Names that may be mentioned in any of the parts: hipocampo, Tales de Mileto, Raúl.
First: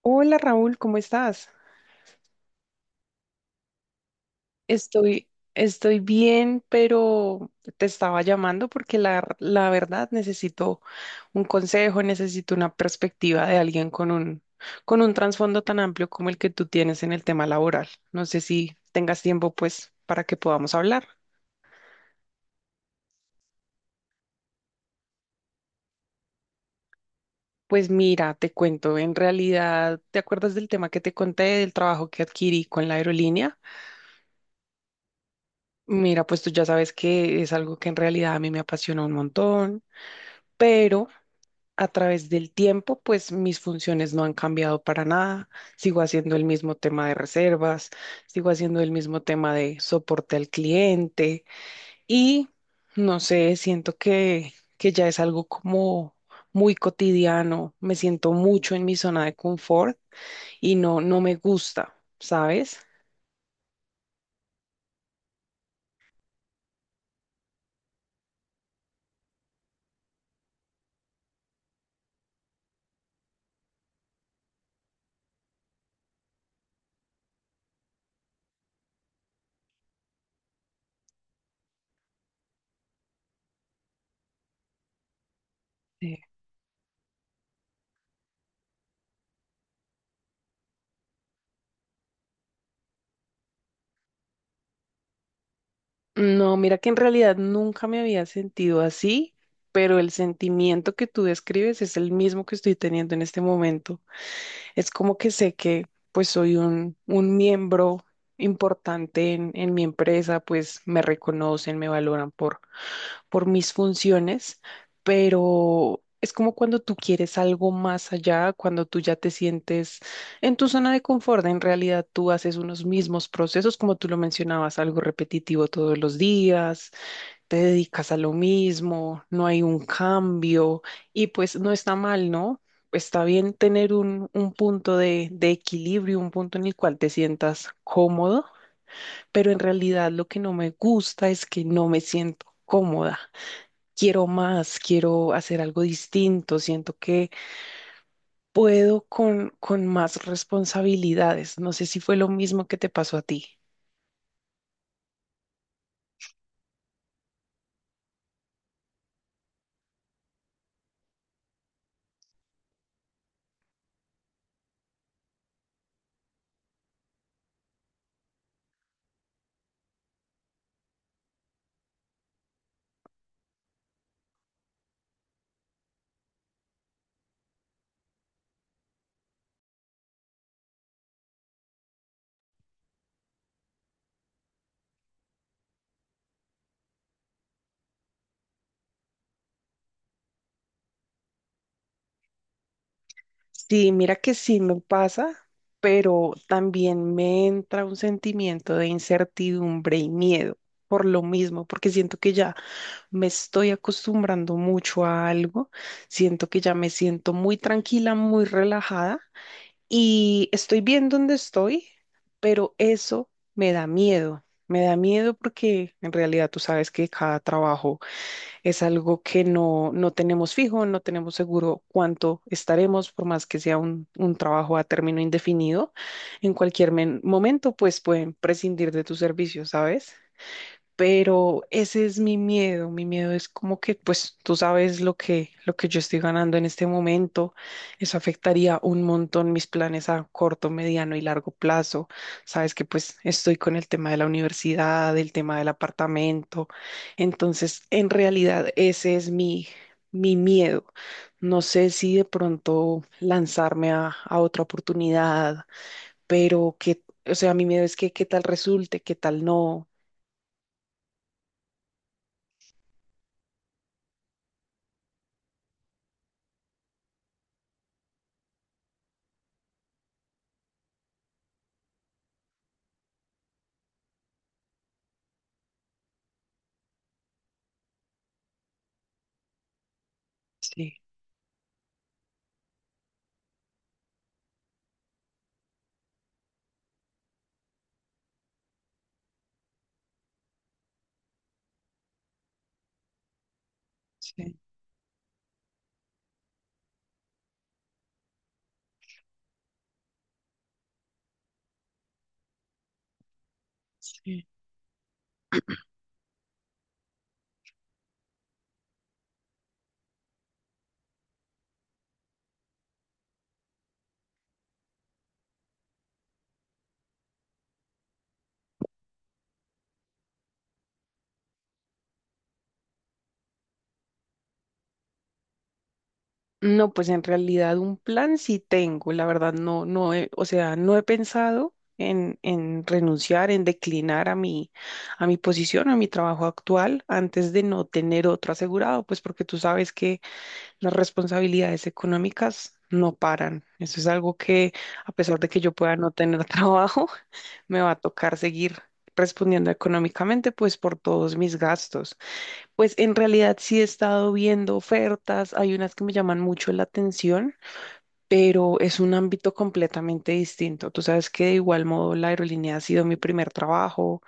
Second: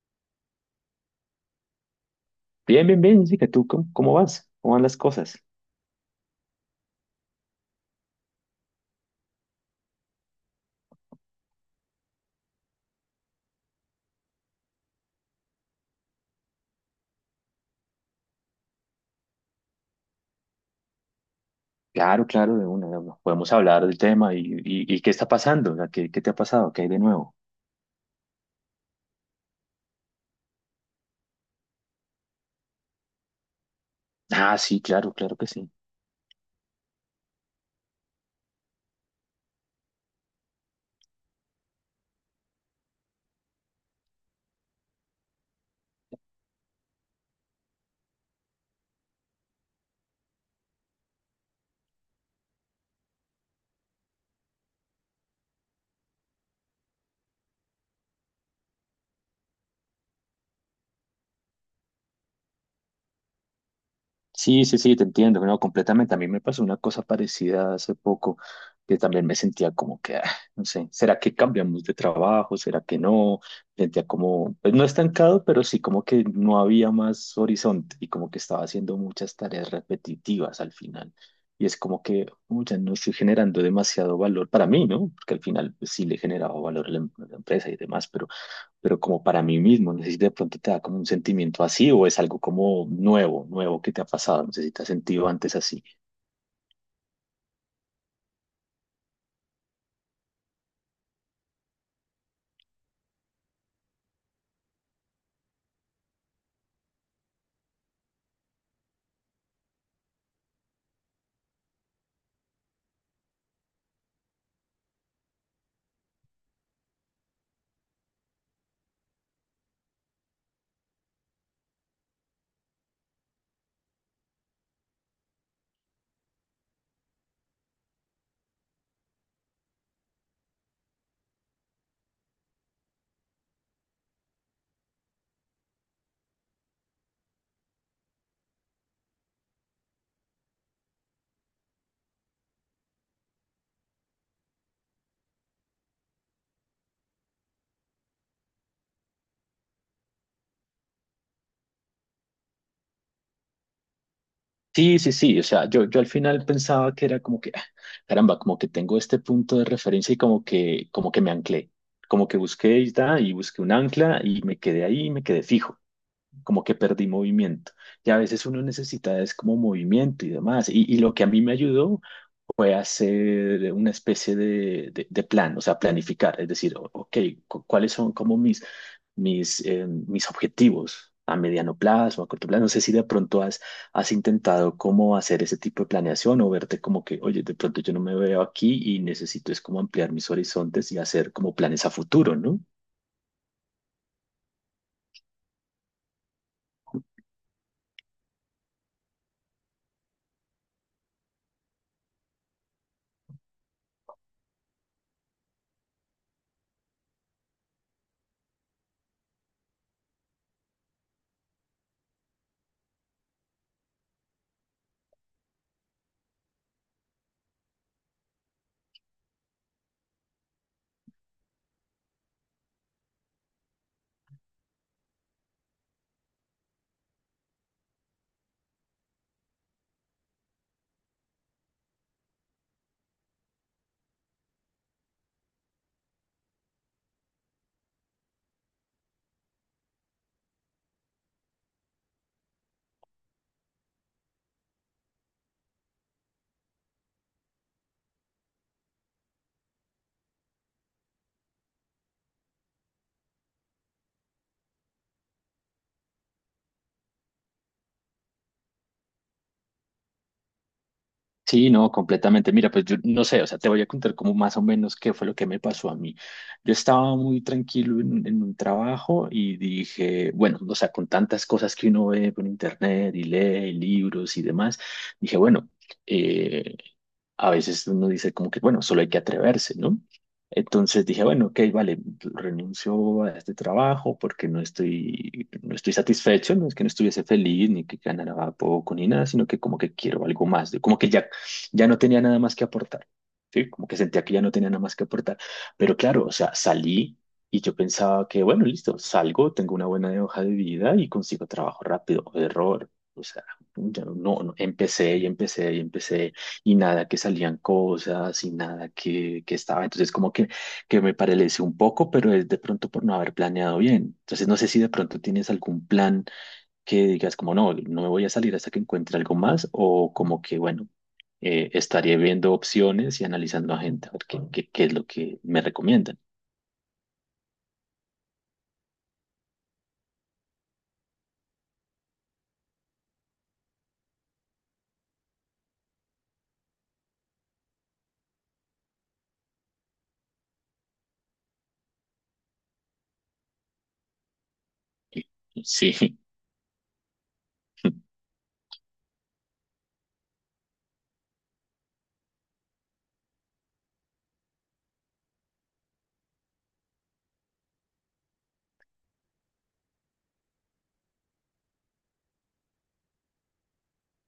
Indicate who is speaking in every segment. Speaker 1: Hola Raúl, ¿cómo estás?
Speaker 2: Bien, bien, bien, Jessica, ¿tú cómo vas? ¿Cómo van las
Speaker 1: Estoy,
Speaker 2: cosas?
Speaker 1: estoy bien, pero te estaba llamando porque la verdad necesito un consejo, necesito una perspectiva de alguien con con un trasfondo tan amplio como el que tú tienes en el tema laboral. No sé si tengas tiempo, pues, para que podamos hablar.
Speaker 2: Claro, claro, de una. Podemos hablar del tema y qué está pasando, o sea, ¿qué te ha pasado? ¿Qué hay de nuevo?
Speaker 1: Pues mira, te cuento, en realidad, ¿te acuerdas del tema que te conté, del trabajo que adquirí con la aerolínea?
Speaker 2: Ah, sí, claro, claro que sí.
Speaker 1: Mira, pues tú ya sabes que es algo que en realidad a mí me apasiona un montón, pero... A través del tiempo, pues mis funciones no han cambiado para nada. Sigo haciendo el mismo tema de reservas, sigo haciendo el mismo tema de soporte al cliente y no sé, siento que ya es algo como muy cotidiano. Me siento mucho en mi zona de confort y no, no me gusta, ¿sabes?
Speaker 2: Sí, sí, sí, te entiendo, no, completamente. A mí me pasó una cosa parecida hace poco, que también me sentía como que, no sé, ¿será que cambiamos de trabajo? ¿Será que no? Sentía como, pues no estancado, pero sí como que no había más horizonte y como que estaba haciendo muchas tareas repetitivas al final. Y es como que, "Oh, ya no estoy generando demasiado valor para mí, ¿no? Porque al final, pues, sí le generaba valor a la empresa y demás, pero como para mí mismo. No sé si de pronto te da como un sentimiento así o es algo como nuevo, nuevo que te ha pasado. No sé si te has sentido antes así.
Speaker 1: No, mira que en realidad nunca me había sentido así, pero el sentimiento que tú describes es el mismo que estoy teniendo en este momento. Es como que sé que pues soy un miembro importante en mi empresa, pues me reconocen, me valoran por mis funciones, pero es como cuando tú quieres algo más allá, cuando tú ya te sientes en tu zona de confort, en realidad tú haces unos mismos procesos, como tú lo mencionabas, algo repetitivo todos los días, te dedicas a lo mismo, no hay un cambio y pues no está mal, ¿no? Está bien tener un punto de equilibrio, un punto en el cual te sientas cómodo, pero en realidad lo que no me gusta es que no me siento cómoda. Quiero más, quiero hacer algo distinto, siento que puedo con más responsabilidades. No sé si fue lo mismo que te pasó a ti.
Speaker 2: Sí, sí, sí. O sea, yo al final pensaba que era como que, caramba, como que tengo este punto de referencia y como que me anclé. Como que busqué y busqué un ancla y me quedé ahí y me quedé fijo. Como que perdí movimiento. Y a veces uno necesita es como movimiento y demás. Y lo que a mí me ayudó fue hacer una especie de, de plan, o sea, planificar, es decir, ok, cuáles son como mis, mis, mis objetivos a mediano plazo, a corto plazo. No sé si de pronto has, has intentado cómo hacer ese tipo de planeación o verte como que, oye, de pronto yo no me veo aquí y necesito es como ampliar mis horizontes y hacer como planes a futuro, ¿no?
Speaker 1: Sí, mira que sí me pasa, pero también me entra un sentimiento de incertidumbre y miedo por lo mismo, porque siento que ya me estoy acostumbrando mucho a algo, siento que ya me siento muy tranquila, muy relajada. Y estoy bien donde estoy, pero eso me da miedo. Me da miedo porque en realidad tú sabes que cada trabajo es algo que no, no tenemos fijo, no tenemos seguro cuánto estaremos, por más que sea un trabajo a término indefinido. En cualquier momento, pues pueden prescindir de tus servicios, ¿sabes? Pero ese es mi miedo. Mi miedo es como que, pues, tú sabes lo que yo estoy ganando en este momento. Eso afectaría un montón mis planes a corto, mediano y largo plazo. Sabes que, pues, estoy con el tema de la universidad, el tema del apartamento. Entonces, en realidad, ese es mi miedo. No sé si de pronto lanzarme a otra oportunidad, pero que, o sea, mi miedo es que qué tal resulte, qué tal no.
Speaker 2: Sí, no, completamente. Mira, pues yo no sé, o sea, te voy a contar como más o menos qué fue lo que me pasó a mí. Yo estaba muy tranquilo en un trabajo y dije, bueno, o sea, con tantas cosas que uno ve por internet y lee y libros y demás, dije, bueno, eh, a veces uno dice como que, bueno, solo hay que atreverse, ¿no?
Speaker 1: Sí,
Speaker 2: Entonces dije, bueno, ok, vale, renuncio a este trabajo porque no estoy satisfecho, no es que no estuviese feliz ni que ganara poco ni nada, sino que como que quiero algo más, como que ya, ya no tenía nada más que aportar, ¿sí? Como que sentía que ya no
Speaker 1: sí.
Speaker 2: tenía nada más que aportar. Pero claro, o sea, salí y yo pensaba que, bueno, listo, salgo, tengo una buena hoja de vida y consigo trabajo rápido. Error. O sea, ya no,
Speaker 1: Sí.
Speaker 2: no, empecé y empecé y empecé y nada que salían cosas y nada que estaba. Entonces como que me paralice un poco, pero es de pronto por no haber planeado bien. Entonces no sé si de pronto tienes algún plan que digas como no me voy a salir hasta que encuentre algo más o como que bueno, estaré viendo opciones y analizando a gente a ver qué es lo que me recomiendan.
Speaker 1: No, pues en realidad un plan sí tengo, la verdad no, o sea, no he pensado en renunciar, en declinar a a mi posición, a mi trabajo actual, antes de no tener otro asegurado, pues porque tú sabes que las responsabilidades económicas no paran. Eso es algo que, a pesar de que yo pueda no
Speaker 2: Sí.
Speaker 1: tener trabajo, me va a tocar seguir respondiendo económicamente, pues por todos mis gastos. Pues en realidad sí he estado viendo ofertas, hay unas que me llaman mucho la atención, pero es un ámbito completamente distinto. Tú sabes que de igual modo la aerolínea ha sido mi primer trabajo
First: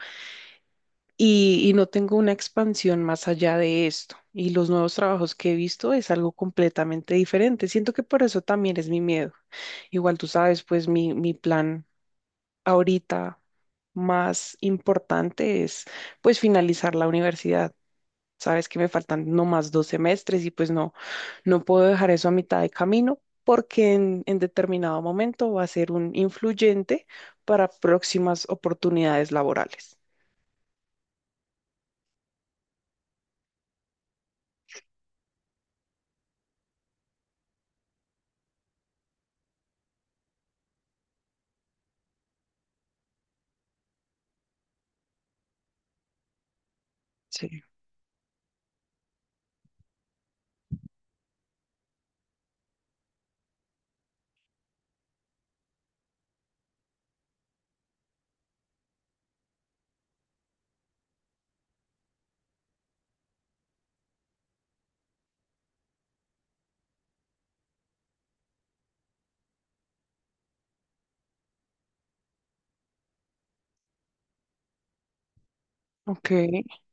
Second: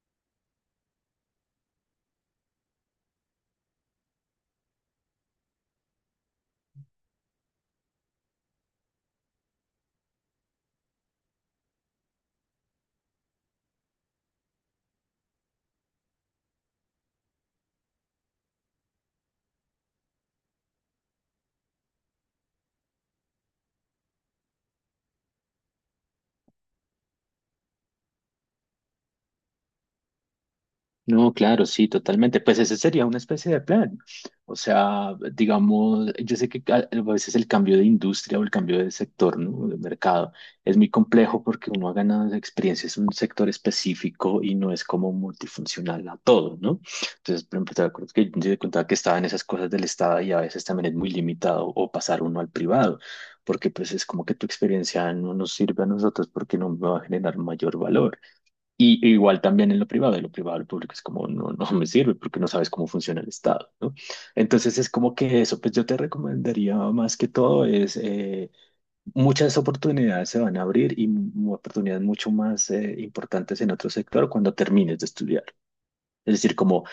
Speaker 1: y no tengo una expansión más allá de esto. Y los nuevos trabajos que he visto es algo completamente diferente. Siento que por eso también es mi miedo. Igual tú sabes, pues mi plan ahorita más importante es pues finalizar la universidad. Sabes que me faltan nomás dos semestres y pues no, no puedo dejar eso a mitad de camino porque en determinado momento va a ser un influyente para próximas oportunidades laborales.
Speaker 2: No, claro, sí, totalmente. Pues ese sería una especie de plan. O sea, digamos, yo sé que a veces el cambio de industria o el cambio de sector, ¿no? De mercado es muy complejo porque uno ha ganado experiencia en un sector específico y no es como multifuncional a todo, ¿no? Entonces,
Speaker 1: Sí,
Speaker 2: por ejemplo, te acuerdas que yo te contaba que estaba en esas cosas del Estado y a veces también es muy limitado o pasar uno al privado, porque pues es como que tu experiencia no nos sirve a nosotros porque no me va a generar mayor valor. E igual también en lo privado, lo público es como, no, no me sirve porque no sabes cómo funciona el Estado, ¿no? Entonces es como que eso, pues yo te recomendaría más que todo es, muchas oportunidades se van a abrir y oportunidades mucho más importantes en otro sector cuando termines de estudiar.
Speaker 1: ok,
Speaker 2: Es decir,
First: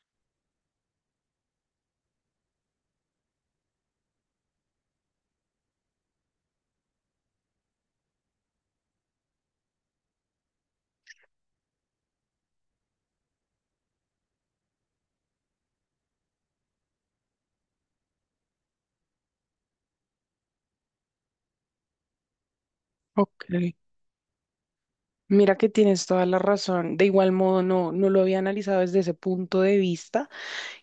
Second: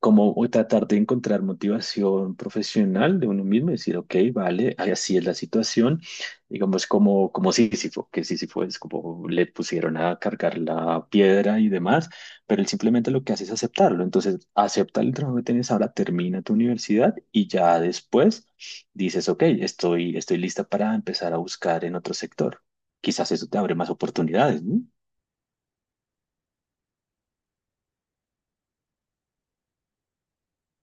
Speaker 2: como tratar de encontrar motivación profesional de uno mismo y decir, ok, vale, así es la situación, digamos como, como Sísifo, que Sísifo es como le pusieron a cargar la piedra y demás, pero él simplemente lo que hace es aceptarlo, entonces acepta el trabajo que tienes ahora, termina tu universidad y ya después dices, ok, estoy lista para empezar a buscar en otro sector. Quizás
Speaker 1: ok.
Speaker 2: eso te abre más oportunidades, ¿no?
Speaker 1: Mira que tienes toda la razón. De igual modo, no, no lo había analizado desde ese punto de vista.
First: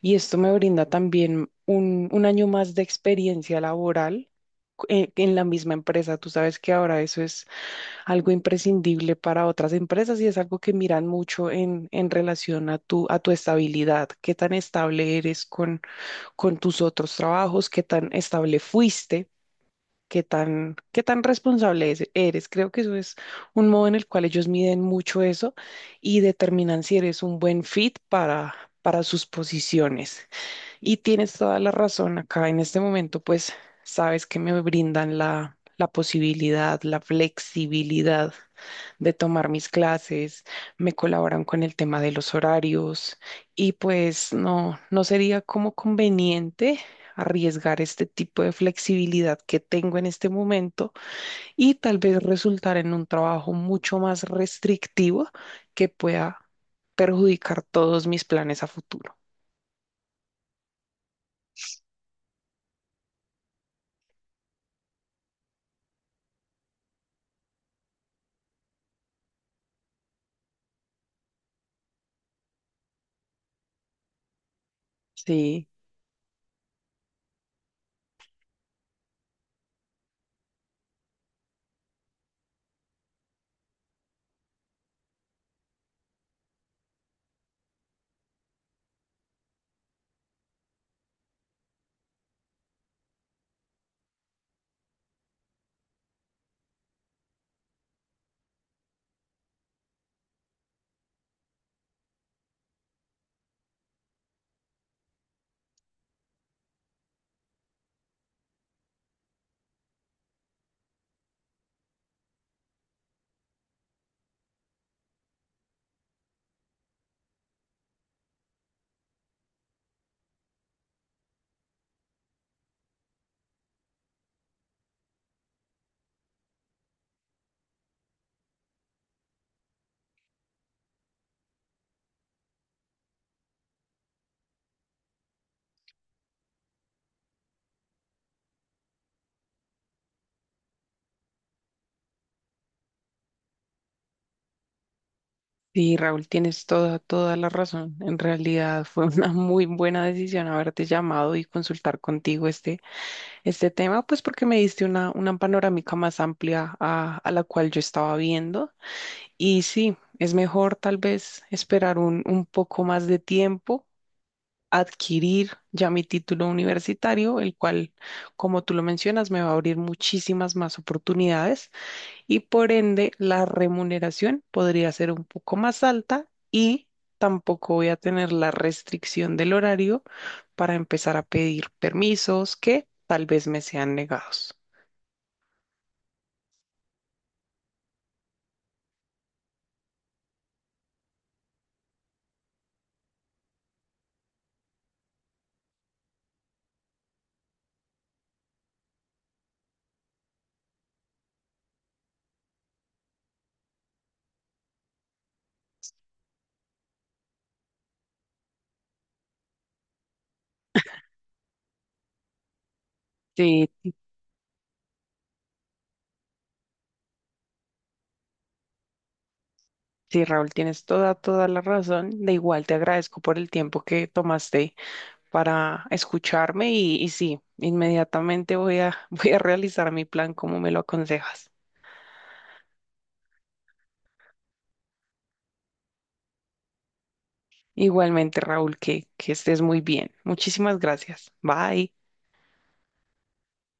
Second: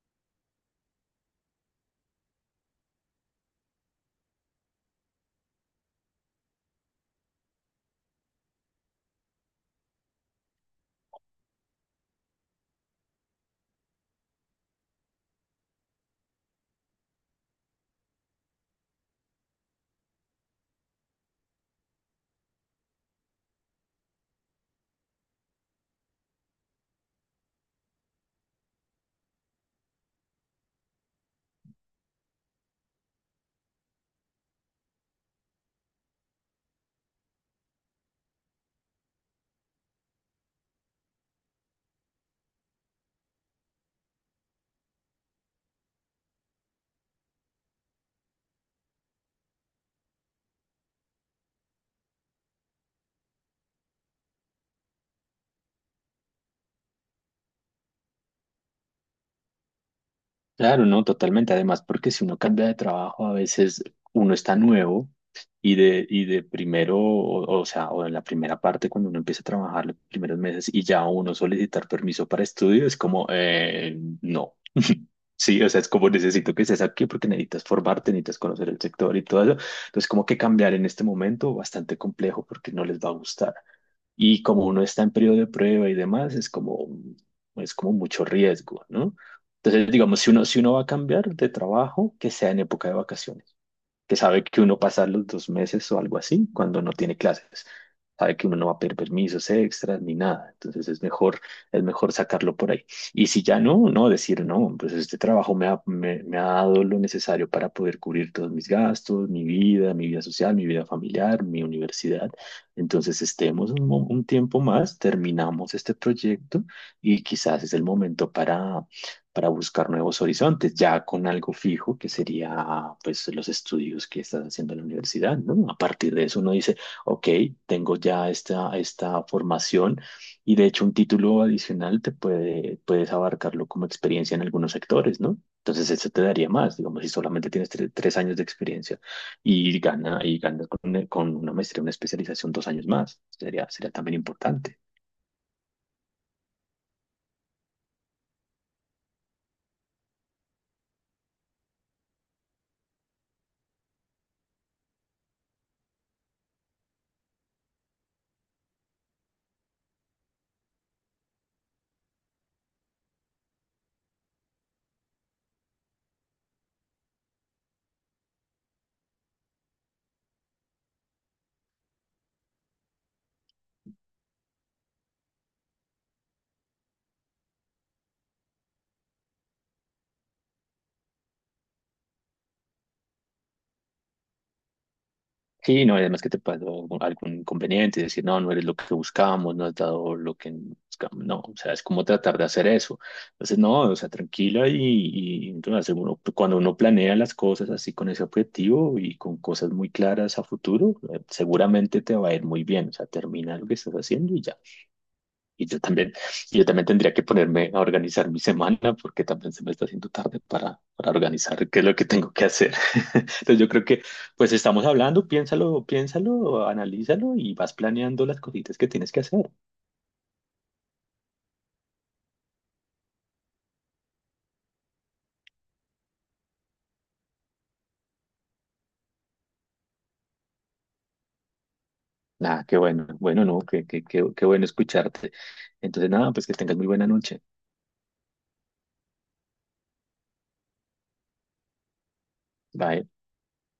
Speaker 1: Y esto me brinda también un año más de experiencia laboral en la misma empresa. Tú sabes que ahora eso es algo imprescindible para otras empresas y es algo que miran mucho en relación a a tu estabilidad, qué tan estable eres con tus otros trabajos, qué tan estable fuiste. Qué tan responsable eres. Creo que eso es un modo en el cual ellos miden mucho eso y determinan si eres un buen fit para sus posiciones. Y tienes toda la razón acá. En este momento, pues, sabes que me brindan la posibilidad, la flexibilidad de tomar mis clases, me colaboran con el tema de los horarios y pues no, no sería como conveniente arriesgar este tipo de flexibilidad que tengo en este momento y tal vez resultar en un trabajo mucho más restrictivo que pueda perjudicar todos mis planes a futuro.
Speaker 2: Claro, no, totalmente. Además, porque si uno cambia de trabajo, a veces uno está nuevo y de primero, o sea, o en la primera parte, cuando uno empieza a trabajar los primeros meses y ya uno solicitar permiso para estudio, es como, no. Sí,
Speaker 1: Sí.
Speaker 2: o sea, es como necesito que estés aquí porque necesitas formarte, necesitas conocer el sector y todo eso. Entonces, como que cambiar en este momento bastante complejo porque no les va a gustar. Y como uno está en periodo de prueba y demás, es como mucho riesgo, ¿no? Entonces, digamos, si uno va a cambiar de trabajo, que sea en época de vacaciones, que sabe que uno pasa los dos meses o algo así cuando no tiene clases, sabe que uno no va a pedir permisos extras ni nada, entonces es mejor sacarlo por ahí. Y si ya no, no decir, no, pues este trabajo me ha dado lo necesario para poder cubrir todos mis gastos, mi vida social, mi vida familiar, mi universidad. Entonces estemos un, un tiempo más, terminamos este proyecto y quizás es el momento para buscar nuevos horizontes, ya con algo fijo que sería pues los estudios que estás haciendo en la universidad, ¿no? A partir de eso uno dice, ok, tengo ya esta formación y de hecho un título adicional te puede, puedes abarcarlo como experiencia en algunos sectores, ¿no? Entonces eso te daría más, digamos, si solamente tienes tres años de experiencia y ganas con una maestría, una especialización, dos años más, sería también importante.
Speaker 1: Sí, Raúl, tienes toda, toda la razón. En realidad fue una muy buena decisión haberte llamado y consultar contigo este tema, pues porque me diste una panorámica más amplia a la cual yo estaba viendo. Y sí, es mejor tal vez esperar un poco más de tiempo, adquirir ya mi título universitario, el cual, como tú lo mencionas, me va a abrir muchísimas más oportunidades y por ende la remuneración podría ser un poco más alta y tampoco voy a tener la restricción del horario para empezar a pedir permisos que tal vez me sean negados.
Speaker 2: Sí, no, y además que te pasó algún inconveniente, decir, no, no eres lo que buscamos, no has dado lo que buscamos, no, o sea, es como tratar de hacer eso. Entonces, no, o sea, tranquila y entonces cuando uno planea las cosas así con ese objetivo y con cosas muy claras a futuro, seguramente te va a ir muy bien, o sea, termina lo que estás haciendo y ya. Y yo también, yo también tendría que ponerme a organizar mi semana porque también se me está haciendo tarde para organizar qué es lo que tengo que hacer. Entonces yo
Speaker 1: Sí,
Speaker 2: creo
Speaker 1: sí,
Speaker 2: que pues estamos hablando, piénsalo, piénsalo, analízalo y vas planeando las cositas que tienes que hacer.
Speaker 1: sí, Raúl, tienes toda, toda la razón. De igual te agradezco por el tiempo que tomaste para escucharme y sí, inmediatamente voy a, voy a realizar mi plan como me lo aconsejas.
Speaker 2: Nada, qué bueno, bueno, no, qué bueno escucharte. Entonces nada, pues que tengas muy buena noche.
Speaker 1: Igualmente, Raúl, que estés muy bien. Muchísimas gracias. Bye.
Speaker 2: Bye.